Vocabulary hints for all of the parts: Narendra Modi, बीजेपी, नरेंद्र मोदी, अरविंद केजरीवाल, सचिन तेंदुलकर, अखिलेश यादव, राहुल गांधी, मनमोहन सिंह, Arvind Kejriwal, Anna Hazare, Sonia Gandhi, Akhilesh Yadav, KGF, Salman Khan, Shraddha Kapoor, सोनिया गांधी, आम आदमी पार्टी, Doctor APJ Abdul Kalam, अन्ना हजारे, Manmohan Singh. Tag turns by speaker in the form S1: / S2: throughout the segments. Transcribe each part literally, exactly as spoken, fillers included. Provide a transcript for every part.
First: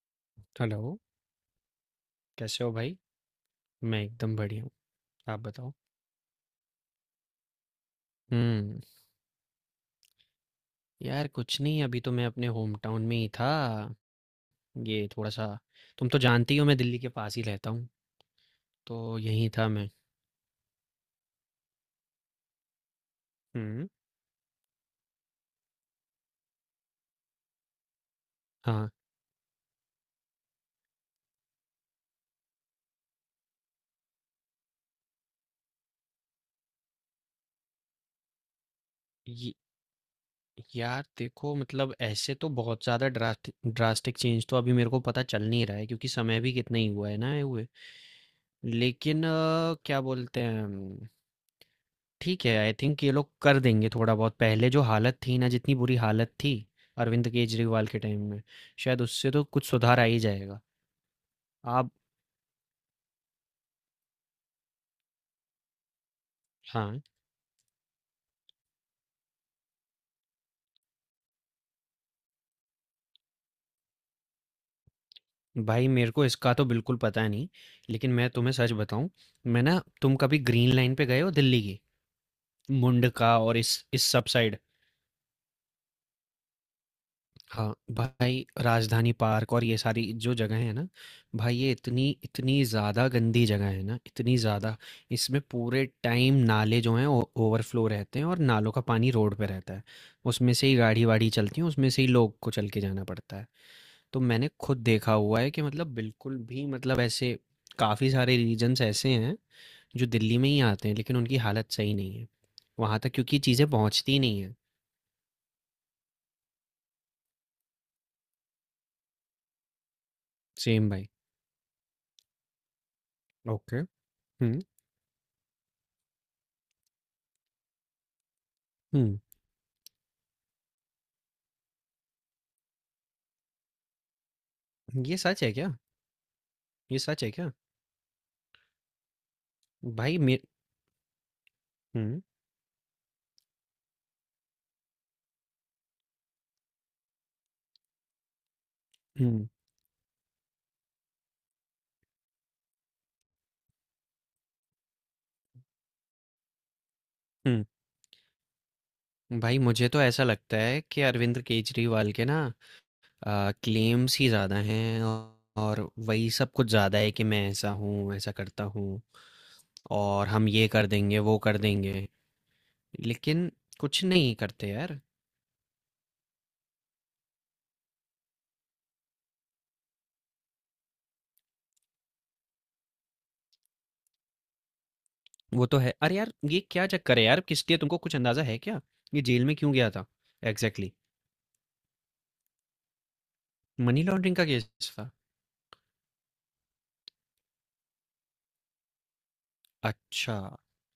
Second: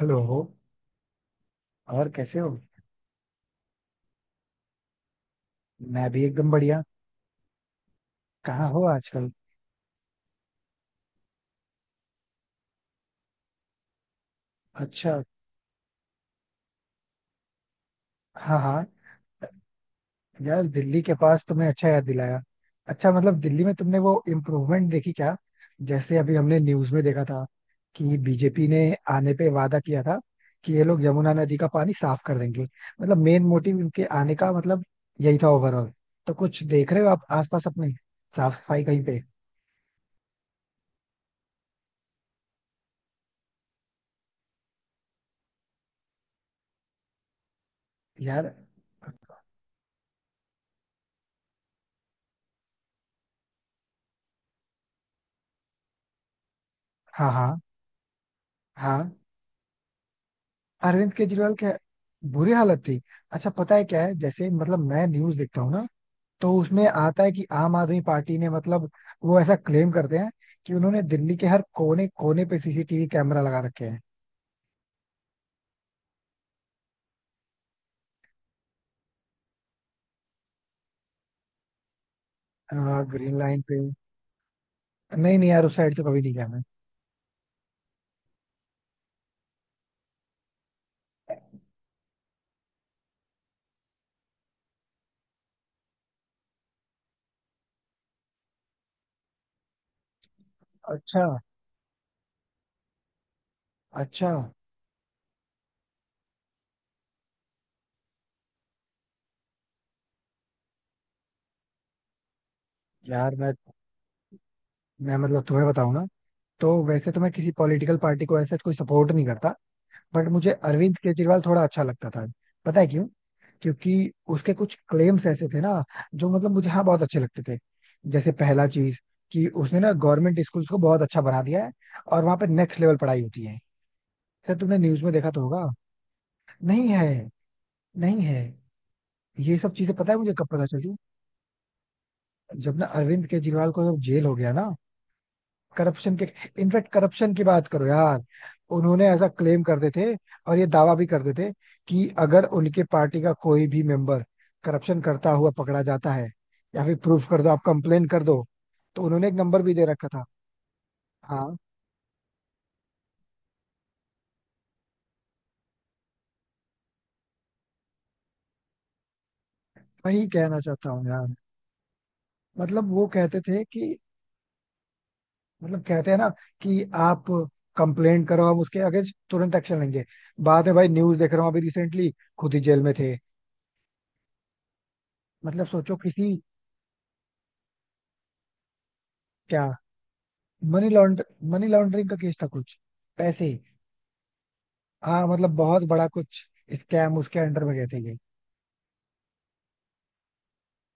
S1: Hello.
S2: Hello,
S1: और कैसे हो?
S2: कैसे हो भाई? मैं एकदम बढ़िया हूँ, आप बताओ?
S1: मैं भी एकदम बढ़िया। कहाँ
S2: हुँ,
S1: हो आजकल?
S2: यार कुछ नहीं अभी तो मैं अपने होम टाउन में ही था। ये
S1: अच्छा।
S2: थोड़ा-सा तुम तो जानती ही हो मैं दिल्ली के पास ही रहता हूँ,
S1: हाँ हाँ।
S2: तो यहीं था मैं।
S1: यार दिल्ली के पास तुमने अच्छा याद दिलाया। अच्छा मतलब दिल्ली में
S2: हुँ।
S1: तुमने वो इम्प्रूवमेंट देखी क्या? जैसे अभी हमने न्यूज में देखा था कि बीजेपी ने
S2: हाँ।
S1: आने पे वादा किया था कि ये लोग यमुना नदी का पानी साफ कर देंगे। मतलब मेन मोटिव इनके आने का मतलब यही था ओवरऑल। तो कुछ देख रहे हो आप आसपास अपने साफ सफाई कहीं पे?
S2: ये यार देखो मतलब ऐसे तो बहुत ज़्यादा ड्रास्ट ड्रास्टिक चेंज तो अभी मेरे को पता चल नहीं रहा है क्योंकि समय भी कितना ही हुआ है ना ये हुए।
S1: यार।
S2: लेकिन अ, क्या बोलते हैं ठीक है, आई थिंक ये लोग कर देंगे थोड़ा बहुत। पहले जो हालत थी ना, जितनी बुरी हालत थी अरविंद
S1: हाँ हाँ
S2: केजरीवाल के टाइम में, शायद
S1: हाँ।
S2: उससे तो कुछ सुधार आ ही जाएगा।
S1: अरविंद केजरीवाल क्या
S2: आप
S1: बुरी हालत थी। अच्छा पता है क्या है, जैसे मतलब मैं न्यूज देखता हूँ ना, तो उसमें
S2: हाँ।
S1: आता है कि आम आदमी पार्टी ने मतलब वो ऐसा क्लेम करते हैं कि उन्होंने दिल्ली के हर कोने कोने पे सीसीटीवी कैमरा लगा रखे हैं।
S2: भाई मेरे को इसका तो बिल्कुल पता नहीं, लेकिन मैं तुम्हें सच बताऊँ, मैं ना तुम कभी ग्रीन लाइन पे गए हो दिल्ली की?
S1: हाँ ग्रीन
S2: मुंडका और
S1: लाइन पे,
S2: इस इस सब साइड।
S1: नहीं नहीं यार उस साइड तो कभी नहीं गया मैं।
S2: हाँ, भाई राजधानी पार्क और ये सारी जो जगह है ना, भाई ये इतनी इतनी ज़्यादा गंदी जगह है ना, इतनी ज़्यादा इसमें पूरे टाइम नाले जो हैं ओवरफ्लो रहते हैं और नालों का पानी रोड पे रहता है, उसमें से ही गाड़ी
S1: अच्छा
S2: वाड़ी चलती है, उसमें से ही लोग को चल के जाना पड़ता है। तो
S1: अच्छा।
S2: मैंने खुद देखा हुआ है कि मतलब बिल्कुल भी मतलब ऐसे काफ़ी सारे रीजन्स ऐसे हैं जो दिल्ली में ही आते हैं लेकिन उनकी हालत सही नहीं है वहाँ तक
S1: यार
S2: क्योंकि
S1: मैं
S2: चीज़ें पहुँचती ही नहीं है।
S1: मैं मतलब तुम्हें बताऊँ ना, तो वैसे तो मैं किसी पॉलिटिकल पार्टी को ऐसे कोई सपोर्ट नहीं करता, बट मुझे
S2: सेम
S1: अरविंद
S2: भाई।
S1: केजरीवाल थोड़ा अच्छा लगता था। पता है क्यों?
S2: ओके।
S1: क्योंकि उसके
S2: हम्म।
S1: कुछ क्लेम्स ऐसे थे ना, जो मतलब मुझे हाँ बहुत अच्छे लगते थे। जैसे पहला चीज
S2: हम्म।
S1: कि उसने ना गवर्नमेंट स्कूल्स को बहुत अच्छा बना दिया है और वहां पे नेक्स्ट लेवल पढ़ाई होती है। सर तुमने न्यूज में
S2: ये
S1: देखा तो
S2: सच है
S1: होगा।
S2: क्या?
S1: नहीं
S2: ये
S1: है।
S2: सच है क्या?
S1: नहीं है। ये सब चीजें पता है
S2: भाई
S1: मुझे
S2: मे
S1: कब पता चली?
S2: हुँ।
S1: जब ना अरविंद केजरीवाल को जब जेल हो गया ना करप्शन के। इनफैक्ट करप्शन की बात करो यार, उन्होंने ऐसा
S2: हुँ।
S1: क्लेम करते थे और ये दावा भी करते थे कि अगर उनके पार्टी का कोई भी मेंबर करप्शन करता हुआ पकड़ा जाता है, या फिर प्रूफ कर दो, आप
S2: हुँ।
S1: कंप्लेन कर दो, तो उन्होंने एक
S2: भाई
S1: नंबर भी दे
S2: मुझे तो
S1: रखा
S2: ऐसा
S1: था।
S2: लगता है कि अरविंद
S1: हाँ
S2: केजरीवाल के ना अ, क्लेम्स ही ज़्यादा हैं और और वही सब कुछ ज़्यादा है कि मैं ऐसा हूँ, ऐसा करता हूँ
S1: वही
S2: और हम
S1: कहना
S2: ये कर
S1: चाहता हूँ
S2: देंगे,
S1: यार।
S2: वो कर देंगे।
S1: मतलब वो कहते
S2: लेकिन
S1: थे कि,
S2: कुछ नहीं करते यार।
S1: मतलब कहते हैं ना कि आप कंप्लेंट करो, हम उसके अगेंस्ट तुरंत एक्शन लेंगे। बाद में भाई न्यूज देख रहा हूँ अभी रिसेंटली, खुद ही जेल में थे। मतलब
S2: वो तो है।
S1: सोचो
S2: अरे
S1: किसी।
S2: यार, ये क्या चक्कर है यार? किसलिए तुमको कुछ अंदाज़ा है क्या? ये जेल में
S1: क्या?
S2: क्यों गया था?
S1: Money
S2: exactly.
S1: लॉन्ड मनी लॉन्ड्रिंग का केस था कुछ, पैसे ही।
S2: मनी लॉन्ड्रिंग का केस था?
S1: हाँ मतलब बहुत बड़ा कुछ स्कैम उसके अंडर में गए थे ये।
S2: अच्छा।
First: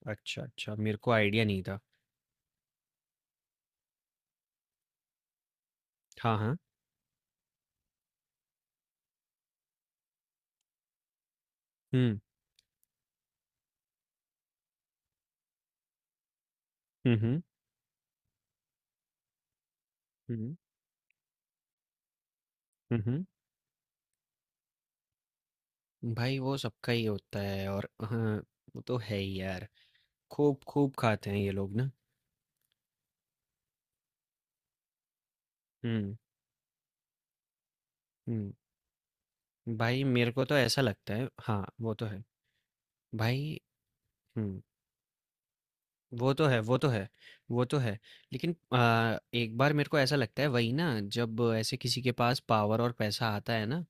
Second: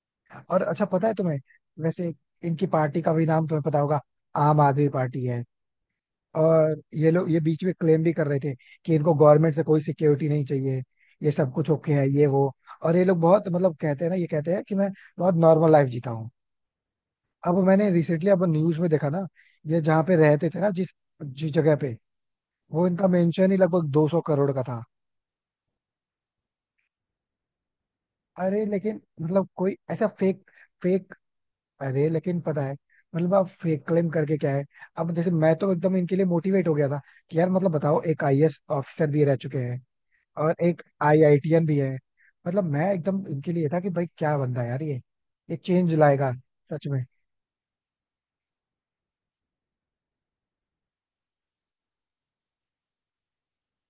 S2: अच्छा,
S1: और
S2: अच्छा।
S1: अच्छा
S2: मेरे
S1: पता
S2: को
S1: है तुम्हें
S2: आईडिया नहीं था।
S1: वैसे, इनकी पार्टी का भी नाम तुम्हें पता होगा, आम आदमी पार्टी है।
S2: हाँ, हाँ।
S1: और ये लोग ये बीच में क्लेम भी कर रहे थे कि इनको गवर्नमेंट से कोई सिक्योरिटी नहीं चाहिए, ये सब कुछ ओके है
S2: हुँ।
S1: ये वो। और ये लोग बहुत मतलब कहते हैं ना, ये कहते हैं कि मैं बहुत नॉर्मल लाइफ जीता हूँ।
S2: हुँ। हुँ।
S1: अब मैंने रिसेंटली अब न्यूज में देखा ना, ये जहाँ पे रहते
S2: हुँ,
S1: थे ना, जिस जिस जगह पे, वो
S2: हुँ,
S1: इनका
S2: हुँ।
S1: मेंशन ही लगभग दो सौ करोड़ का था।
S2: भाई वो सबका ही होता है और हाँ,
S1: अरे
S2: वो तो
S1: लेकिन
S2: है ही
S1: मतलब
S2: यार।
S1: कोई ऐसा फेक,
S2: खूब, खूब
S1: फेक,
S2: खाते हैं ये लोग ना।
S1: अरे लेकिन पता है मतलब आप फेक क्लेम करके क्या है? अब जैसे मैं तो एकदम इनके
S2: हुँ,
S1: लिए मोटिवेट हो गया था कि यार मतलब बताओ एक
S2: हुँ।
S1: आईएएस ऑफिसर भी रह चुके हैं
S2: भाई मेरे को
S1: और
S2: तो
S1: एक
S2: ऐसा लगता है हाँ,
S1: आईआईटीएन भी है।
S2: वो तो है।
S1: मतलब मैं एकदम इनके
S2: भाई
S1: लिए था कि भाई क्या बंदा
S2: हुँ।
S1: है यार ये ये चेंज
S2: वो
S1: लाएगा
S2: तो है, वो
S1: सच
S2: तो
S1: में।
S2: है, वो तो है। लेकिन अ, एक बार मेरे को ऐसा लगता है वही ना, जब ऐसे किसी के पास पावर और पैसा आता है ना,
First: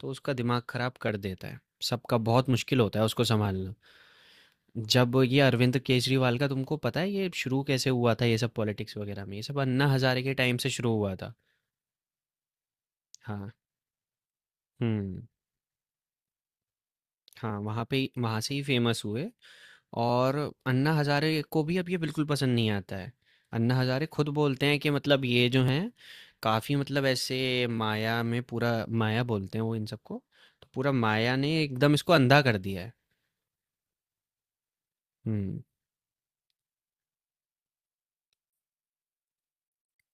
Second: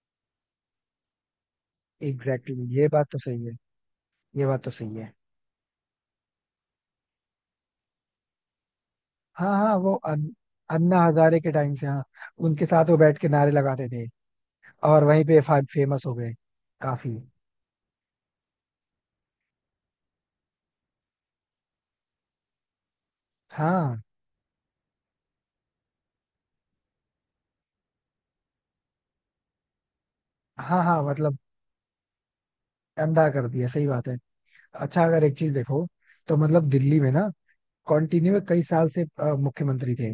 S2: तो उसका दिमाग खराब कर देता है। सबका बहुत
S1: एग्जैक्टली exactly,
S2: मुश्किल
S1: ये
S2: होता है
S1: बात तो
S2: उसको
S1: सही है,
S2: सँभालना।
S1: ये बात तो सही है।
S2: जब ये अरविंद केजरीवाल का तुमको पता है ये शुरू कैसे हुआ था ये सब पॉलिटिक्स वगैरह में ये
S1: हाँ
S2: सब
S1: हाँ
S2: अन्ना
S1: वो
S2: हजारे
S1: अन,
S2: के टाइम से शुरू
S1: अन्ना
S2: हुआ था।
S1: हजारे के टाइम से हाँ, उनके साथ वो बैठ के नारे
S2: हाँ।
S1: लगाते थे और
S2: हम्म।
S1: वहीं पे फेमस हो गए काफी।
S2: हाँ, वहाँ पे वहाँ से ही फेमस हुए और अन्ना हजारे को भी अब ये बिल्कुल पसंद नहीं आता है। अन्ना
S1: हाँ
S2: हजारे खुद बोलते हैं कि मतलब ये जो हैं काफ़ी मतलब ऐसे माया में पूरा माया बोलते हैं वो इन सबको, तो
S1: हाँ
S2: पूरा
S1: हाँ
S2: माया
S1: मतलब
S2: ने एकदम इसको अंधा कर दिया है।
S1: अंधा कर दिया, सही बात है। अच्छा अगर एक चीज
S2: हम्म।
S1: देखो, तो मतलब दिल्ली में ना कंटिन्यू कई साल से अ, मुख्यमंत्री थे।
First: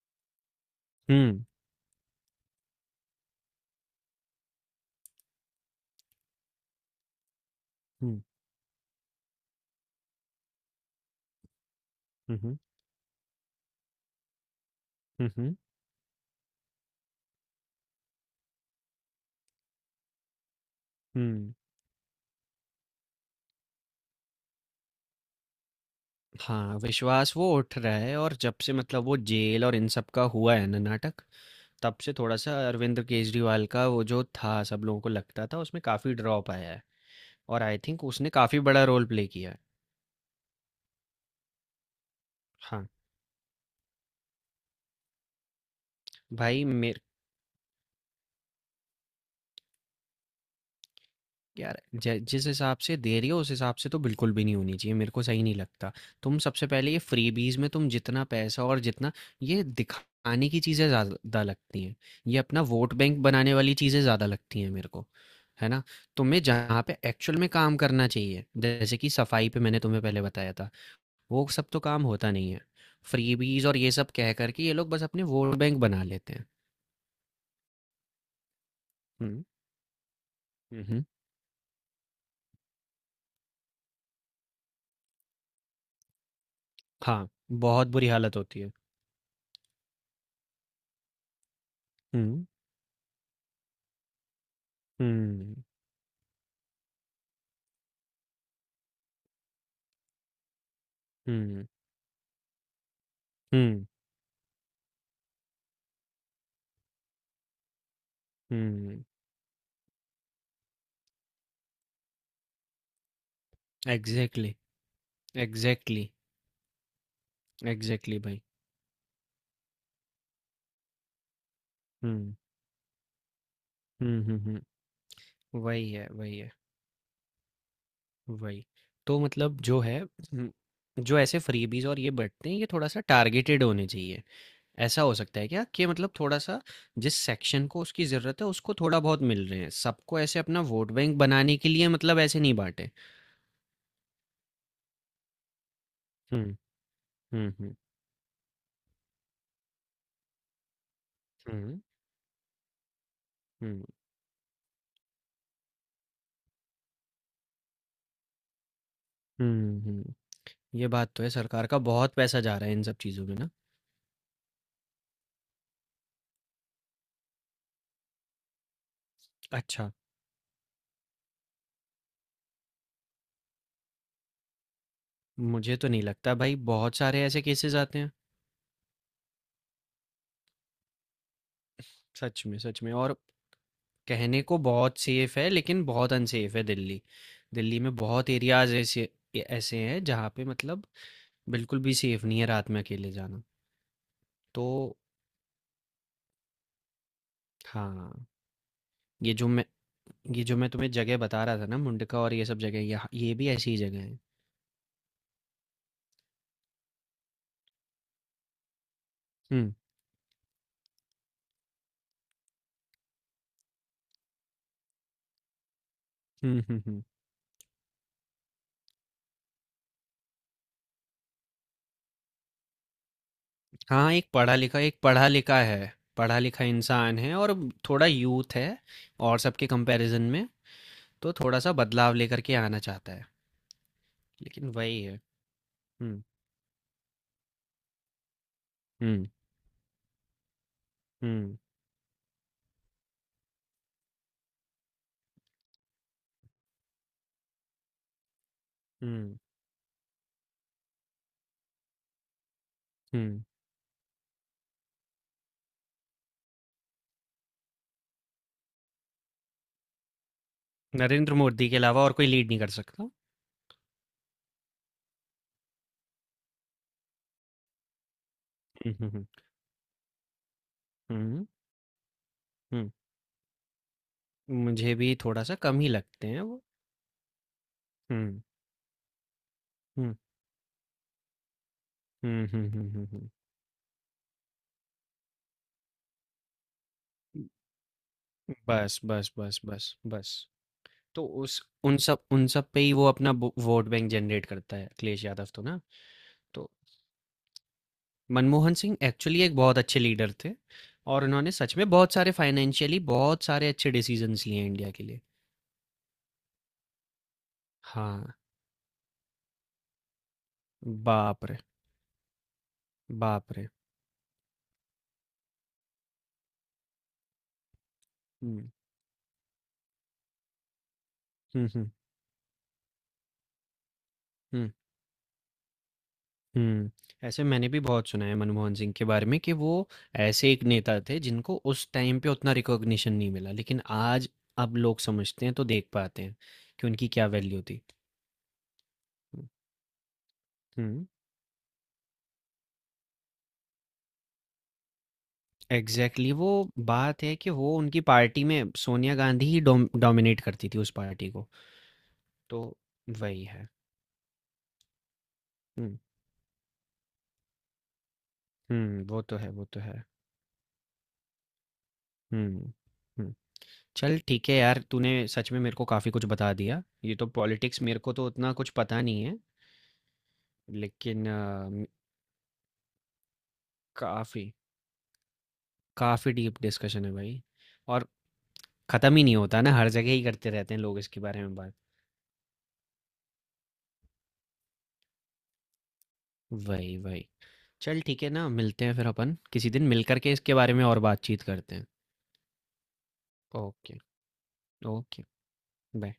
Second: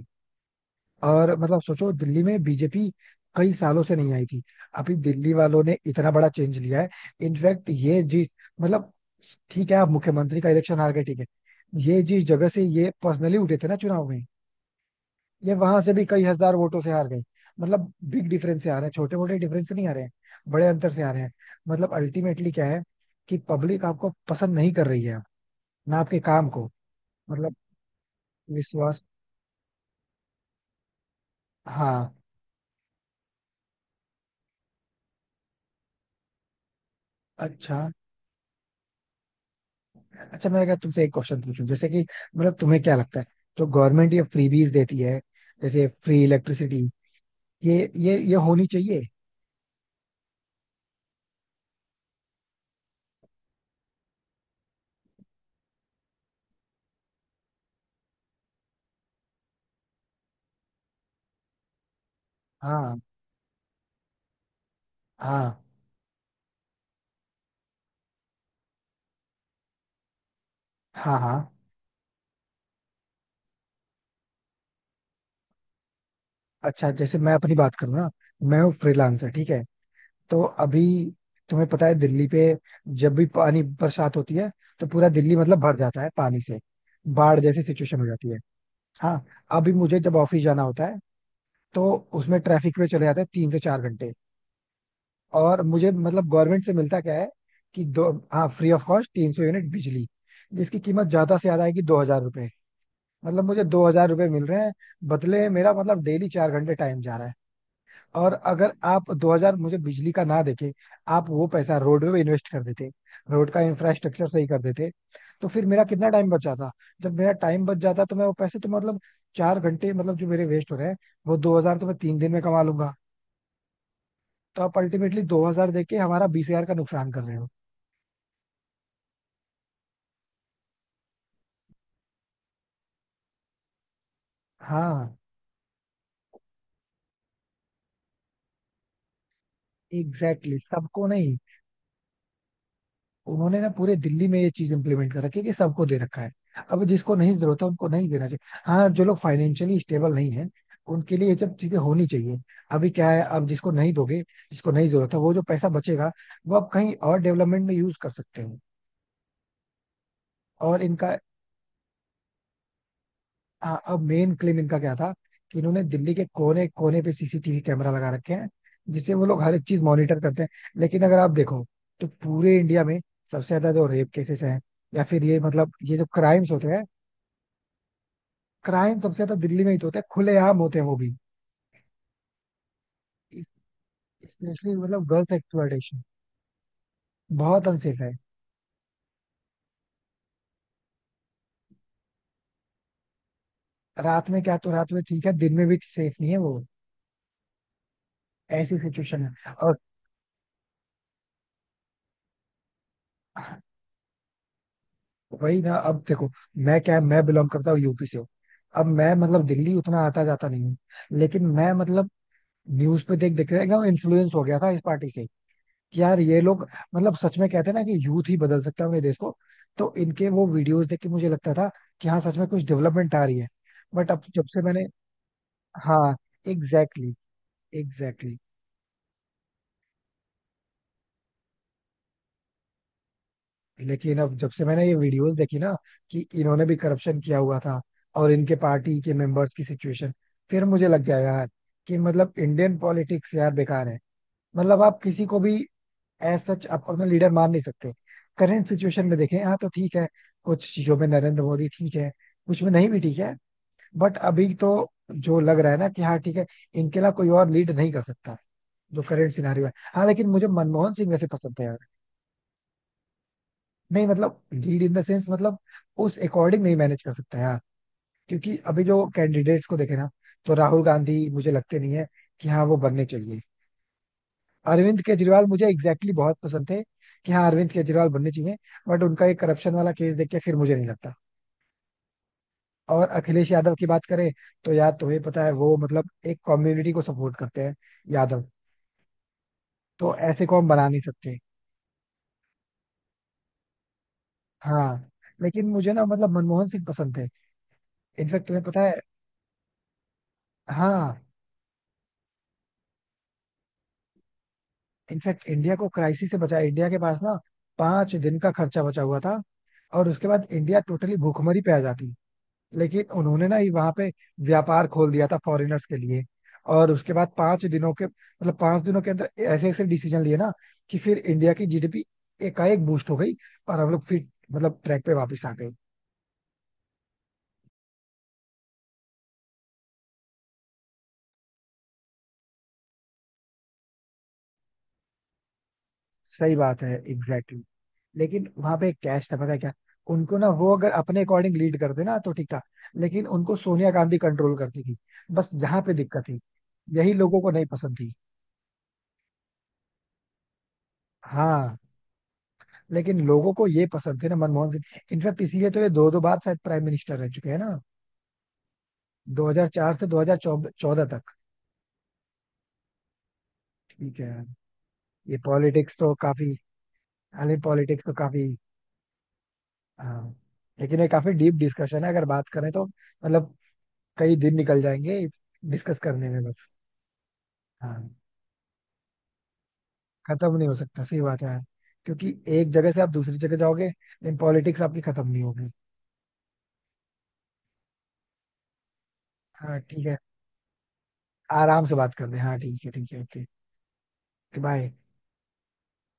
S1: और
S2: हम्म।
S1: मतलब सोचो दिल्ली में बीजेपी कई सालों से नहीं आई थी, अभी दिल्ली वालों ने इतना बड़ा चेंज लिया है। इनफैक्ट ये
S2: हम्म।
S1: जी मतलब, ठीक है आप मुख्यमंत्री का इलेक्शन हार गए ठीक है, ये जिस जगह
S2: हम्म।
S1: से ये पर्सनली उठे थे ना चुनाव में,
S2: हम्म।
S1: ये
S2: हम्म।
S1: वहां से भी कई हजार वोटों से हार गई। मतलब बिग डिफरेंस से आ रहे हैं, छोटे मोटे डिफरेंस से नहीं आ रहे हैं, बड़े अंतर से आ रहे हैं।
S2: हम्म।
S1: मतलब अल्टीमेटली क्या है कि पब्लिक आपको पसंद नहीं कर रही है अब, ना आपके काम को।
S2: हाँ, विश्वास वो
S1: मतलब
S2: उठ रहा है और जब से
S1: विश्वास।
S2: मतलब वो जेल और इन सब का हुआ है ना नाटक, तब से
S1: हाँ।
S2: थोड़ा सा अरविंद केजरीवाल का वो जो था सब लोगों को लगता था उसमें काफी ड्रॉप आया है और आई
S1: अच्छा।
S2: थिंक उसने काफी बड़ा रोल प्ले किया है।
S1: अच्छा मैं अगर तुमसे एक क्वेश्चन पूछूं, जैसे कि मतलब तुम्हें
S2: हाँ।
S1: क्या लगता है जो गवर्नमेंट ये फ्रीबीज देती है जैसे फ्री
S2: भाई
S1: इलेक्ट्रिसिटी,
S2: मे
S1: ये ये ये होनी चाहिए?
S2: यार जै- जिस हिसाब से दे रही हो उस हिसाब से तो बिल्कुल भी नहीं होनी चाहिए, मेरे को सही नहीं लगता। तुम सबसे पहले ये फ्रीबीज में तुम जितना पैसा और जितना ये दिखाने की चीज़ें ज़्यादा लगती हैं, ये अपना वोट
S1: हाँ
S2: बैंक बनाने वाली चीज़ें ज़्यादा लगती हैं मेरे को,
S1: हाँ
S2: है ना? तुम्हें जहाँ पे एक्चुअल में काम करना चाहिए जैसे कि सफाई पे मैंने तुम्हें पहले बताया था,
S1: हाँ हाँ।
S2: वो सब तो काम होता नहीं है। फ्रीबीज और ये सब कह करके ये लोग बस अपने वोट बैंक बना लेते हैं।
S1: अच्छा जैसे मैं अपनी बात करूँ ना, मैं हूँ फ्रीलांसर
S2: हम्म।
S1: ठीक है। तो अभी
S2: हम्म।
S1: तुम्हें पता है दिल्ली पे जब भी पानी बरसात होती है तो पूरा दिल्ली मतलब भर जाता है पानी से,
S2: हाँ,
S1: बाढ़ जैसी
S2: बहुत
S1: सिचुएशन हो
S2: बुरी
S1: जाती
S2: हालत
S1: है।
S2: होती है।
S1: हाँ अभी मुझे जब ऑफिस जाना होता है तो उसमें
S2: हम्म।
S1: ट्रैफिक में चले जाते हैं तीन से चार घंटे।
S2: हम्म।
S1: और मुझे मतलब गवर्नमेंट से मिलता क्या है कि दो हाँ फ्री ऑफ कॉस्ट तीन सौ यूनिट बिजली, जिसकी कीमत ज्यादा से ज्यादा
S2: हम्म।
S1: आएगी दो हजार रुपए। मतलब मुझे दो
S2: हुँ,
S1: हजार रुपए मिल रहे हैं, बदले में मेरा मतलब डेली चार घंटे टाइम जा रहा है। और अगर
S2: हुँ।
S1: आप दो हज़ार मुझे बिजली का ना देके, आप वो पैसा रोड में इन्वेस्ट कर देते, रोड का इंफ्रास्ट्रक्चर सही
S2: एग्ज़ैक्टली,
S1: कर देते, तो फिर मेरा
S2: एग्ज़ैक्टली,
S1: कितना टाइम बच जाता। जब मेरा टाइम बच जाता तो
S2: एग्ज़ैक्टली
S1: मैं वो
S2: भाई।
S1: पैसे तो मतलब, चार घंटे मतलब जो मेरे वेस्ट हो रहे हैं, वो दो हज़ार तो मैं तीन दिन
S2: हुँ,
S1: में कमा लूंगा।
S2: हुँ, हुँ,
S1: तो
S2: हुँ।
S1: आप अल्टीमेटली दो हज़ार
S2: वही
S1: देके
S2: है,
S1: हमारा
S2: वही है,
S1: बीस हज़ार का नुकसान कर रहे हो।
S2: वही। तो मतलब जो है हुँ, जो ऐसे फ्रीबीज़ और ये बँटते हैं, ये थोड़ा-सा टारगेटेड होने चाहिए। ऐसा हो
S1: हाँ
S2: सकता है क्या कि मतलब थोड़ा-सा जिस सेक्शन को उसकी ज़रूरत है, उसको थोड़ा बहुत मिल रहे हैं। सबको ऐसे
S1: एग्जैक्टली
S2: अपना
S1: exactly,
S2: वोट
S1: सबको
S2: बैंक
S1: नहीं।
S2: बनाने के लिए मतलब ऐसे नहीं बाँटे।
S1: उन्होंने ना पूरे दिल्ली में ये चीज इम्प्लीमेंट कर रखी है कि सबको दे रखा है,
S2: हुँ,
S1: अब जिसको नहीं
S2: हुँ,
S1: जरूरत है
S2: हुँ।
S1: उनको नहीं देना चाहिए। हाँ जो लोग फाइनेंशियली स्टेबल नहीं है उनके लिए ये सब चीजें
S2: हुँ,
S1: होनी चाहिए। अभी क्या है, अब जिसको
S2: हुँ।
S1: नहीं दोगे, जिसको नहीं जरूरत है, वो जो पैसा बचेगा वो आप कहीं और डेवलपमेंट में यूज कर सकते हो।
S2: हुँ, हुँ।
S1: और
S2: ये बात
S1: इनका,
S2: तो है, सरकार का बहुत पैसा जा रहा है इन सब चीज़ों में ना?
S1: हाँ, अब मेन क्लेम इनका क्या था कि इन्होंने दिल्ली के कोने कोने पे सीसीटीवी कैमरा लगा रखे हैं जिससे वो लोग हर एक चीज
S2: अच्छा।
S1: मॉनिटर करते हैं। लेकिन अगर आप देखो तो पूरे इंडिया में सबसे ज्यादा जो रेप केसेस हैं या फिर ये मतलब
S2: मुझे तो
S1: ये
S2: नहीं
S1: जो
S2: लगता
S1: क्राइम्स
S2: भाई,
S1: होते हैं,
S2: बहुत सारे ऐसे केसेस आते हैं।
S1: क्राइम सबसे ज्यादा दिल्ली में ही तो होता है, खुलेआम होते हैं वो भी।
S2: सच में, सच में। और कहने को
S1: स्पेशली
S2: बहुत
S1: मतलब गर्ल्स
S2: सेफ है लेकिन
S1: एक्सप्लॉयटेशन,
S2: बहुत अनसेफ है दिल्ली।
S1: बहुत
S2: दिल्ली में
S1: अनसेफ है।
S2: बहुत एरियाज ऐसे ऐसे हैं जहाँ पे मतलब बिल्कुल भी सेफ नहीं है रात में अकेले जाना।
S1: रात में क्या,
S2: तो
S1: तो रात में ठीक है दिन में भी सेफ नहीं है वो।
S2: हाँ।
S1: ऐसी सिचुएशन
S2: ये जो
S1: है।
S2: मैं
S1: और
S2: ये जो मैं तुम्हें जगह बता रहा था ना मुंडका और ये सब जगह, ये ये भी ऐसी ही जगह है।
S1: वही ना अब देखो, मैं क्या मैं बिलोंग करता हूँ यूपी से हूँ, अब मैं मतलब
S2: हम्म।
S1: दिल्ली उतना आता जाता नहीं हूँ। लेकिन मैं मतलब न्यूज पे देख देख के एकदम इन्फ्लुएंस हो गया था इस पार्टी से कि यार ये
S2: हम्म।
S1: लोग,
S2: हम्म। हम्म।
S1: मतलब सच में कहते हैं ना कि यूथ ही बदल सकता है अपने देश को। तो इनके वो वीडियोस देख के मुझे लगता था कि हाँ सच में कुछ डेवलपमेंट आ रही है। बट
S2: हाँ,
S1: अब
S2: एक
S1: जब
S2: पढ़ा
S1: से
S2: लिखा
S1: मैंने,
S2: एक पढ़ा लिखा है
S1: हाँ
S2: पढ़ा लिखा
S1: एग्जैक्टली exactly,
S2: इंसान है और थोड़ा
S1: एग्जैक्टली exactly.
S2: यूथ है और सबके कंपैरिजन में तो थोड़ा-सा बदलाव लेकर के आना चाहता है,
S1: लेकिन अब जब से
S2: लेकिन
S1: मैंने ये
S2: वही है।
S1: वीडियोस देखी ना कि
S2: हुँ,
S1: इन्होंने भी करप्शन किया हुआ था और इनके पार्टी के
S2: हुँ,
S1: मेंबर्स की सिचुएशन, फिर मुझे लग गया यार
S2: हुँ,
S1: कि मतलब इंडियन पॉलिटिक्स यार बेकार है। मतलब आप किसी को भी एज सच आप अपना लीडर मान नहीं सकते। करंट सिचुएशन में
S2: हुँ,
S1: देखें हाँ तो ठीक है, कुछ चीजों में नरेंद्र मोदी ठीक है, कुछ में नहीं भी ठीक है।
S2: हुँ।
S1: बट अभी तो जो लग रहा है ना कि हाँ ठीक है इनके अलावा कोई और लीड नहीं कर सकता जो करंट सिनारियो है। हाँ लेकिन मुझे मनमोहन सिंह वैसे
S2: नरेंद्र
S1: पसंद है
S2: मोदी के
S1: यार.
S2: अलावा और कोई लीड नहीं कर सकता।
S1: नहीं मतलब लीड इन द सेंस मतलब उस अकॉर्डिंग नहीं मैनेज कर सकता यार, क्योंकि अभी
S2: हुँ,
S1: जो
S2: हुँ, हुँ,
S1: कैंडिडेट्स को देखे ना, तो राहुल गांधी
S2: हुँ,
S1: मुझे लगते नहीं है कि हाँ वो
S2: हुँ।
S1: बनने चाहिए।
S2: मुझे
S1: अरविंद
S2: भी
S1: केजरीवाल
S2: थोड़ा-सा
S1: मुझे
S2: कम ही
S1: एग्जैक्टली exactly
S2: लगते
S1: बहुत
S2: हैं वो।
S1: पसंद थे कि हाँ अरविंद केजरीवाल बनने
S2: हुँ,
S1: चाहिए, बट उनका एक करप्शन वाला
S2: हुँ,
S1: केस देख के फिर मुझे नहीं लगता।
S2: हुँ, हुँ, हुँ, हुँ,
S1: और
S2: हुँ।
S1: अखिलेश यादव की बात करें तो यार तुम्हें पता है वो मतलब एक कम्युनिटी को सपोर्ट करते हैं, यादव,
S2: बस, बस, बस, बस,
S1: तो
S2: बस।
S1: ऐसे को हम बना नहीं
S2: तो
S1: सकते।
S2: उस उन सब उन सब पे ही वो अपना बो वोट बैंक जनरेट करता है,
S1: हाँ
S2: अखिलेश यादव तो
S1: लेकिन
S2: ना।
S1: मुझे ना मतलब मनमोहन
S2: तो
S1: सिंह पसंद थे, इनफैक्ट तुम्हें
S2: मनमोहन
S1: पता
S2: सिंह
S1: है।
S2: एक्चुअली एक बहुत अच्छे लीडर थे
S1: हाँ
S2: और उन्होंने सच में बहुत सारे फाइनेंशियली बहुत सारे अच्छे डिसीजंस लिए हैं इंडिया के लिए।
S1: इनफैक्ट इंडिया को क्राइसिस से बचाया, इंडिया के पास ना पांच
S2: हाँ,
S1: दिन का खर्चा बचा हुआ था, और उसके बाद इंडिया टोटली
S2: बाप रे!
S1: भूखमरी पे आ जाती। लेकिन उन्होंने
S2: बाप
S1: ना
S2: रे!
S1: ही वहां पे व्यापार खोल दिया था फॉरेनर्स के लिए, और उसके बाद पांच दिनों के मतलब
S2: हुँ,
S1: पांच दिनों के अंदर ऐसे ऐसे डिसीजन लिए ना कि फिर इंडिया की
S2: हुँ, हुँ,
S1: जीडीपी एकाएक बूस्ट हो गई, और हम लोग फिर
S2: हुँ,
S1: मतलब ट्रैक पे वापस आ गए।
S2: हुँ। ऐसे मैंने भी बहुत सुना है मनमोहन सिंह के बारे में कि वो ऐसे एक नेता थे जिनको उस टाइम पे उतना रिकॉग्निशन नहीं मिला, लेकिन आज अब लोग समझते हैं तो देख पाते हैं
S1: सही बात
S2: कि
S1: है
S2: उनकी क्या वैल्यू
S1: एग्जैक्टली।
S2: थी।
S1: लेकिन वहां पे एक कैश था
S2: हुँ,
S1: पता है क्या, उनको ना वो अगर
S2: हुँ,
S1: अपने अकॉर्डिंग लीड करते ना तो ठीक था, लेकिन उनको सोनिया गांधी कंट्रोल करती थी, बस यहाँ पे दिक्कत
S2: एग्ज़ैक्टली।
S1: थी,
S2: वो
S1: यही
S2: बात है
S1: लोगों
S2: कि
S1: को नहीं
S2: वो
S1: पसंद
S2: उनकी
S1: थी।
S2: पार्टी में सोनिया गांधी ही डोम डोमिनेट करती थी उस पार्टी को,
S1: हाँ
S2: तो
S1: लेकिन
S2: वही
S1: लोगों को
S2: है।
S1: ये पसंद थे ना मनमोहन सिंह, इनफैक्ट इसीलिए तो ये
S2: हुँ,
S1: दो दो बार शायद प्राइम मिनिस्टर रह चुके हैं ना,
S2: हुँ, वो तो है, वो तो
S1: दो हज़ार चार
S2: है।
S1: से दो हज़ार चौदह तक।
S2: हुँ, हुँ। चल
S1: ठीक है
S2: ठीक है यार, तूने
S1: ये
S2: सच में मेरे को
S1: पॉलिटिक्स
S2: काफ़ी
S1: तो
S2: कुछ
S1: काफी,
S2: बता दिया। ये तो
S1: हालांकि
S2: पॉलिटिक्स मेरे
S1: पॉलिटिक्स तो
S2: को तो
S1: काफी,
S2: उतना कुछ पता नहीं है,
S1: हाँ लेकिन ये
S2: लेकिन
S1: काफी डीप डिस्कशन है अगर बात करें तो मतलब कई
S2: काफ़ी
S1: दिन निकल जाएंगे डिस्कस करने
S2: काफ़ी
S1: में
S2: डीप
S1: बस।
S2: डिस्कशन है भाई। और
S1: हाँ
S2: ख़त्म ही नहीं होता ना, हर जगह ही करते
S1: खत्म नहीं
S2: रहते
S1: हो
S2: हैं लोग
S1: सकता सही
S2: इसके बारे
S1: बात है
S2: में
S1: यार,
S2: बात।
S1: क्योंकि एक जगह से आप दूसरी जगह जाओगे लेकिन पॉलिटिक्स आपकी खत्म नहीं होगी।
S2: वही, वही। चल ठीक है, ना मिलते हैं फिर अपन, किसी
S1: हाँ
S2: दिन मिल
S1: ठीक है,
S2: करके इसके बारे में और बातचीत करते
S1: आराम
S2: हैं।
S1: से बात कर दे। हाँ ठीक है ठीक है okay.
S2: Okay.
S1: Bye.
S2: Okay. Bye.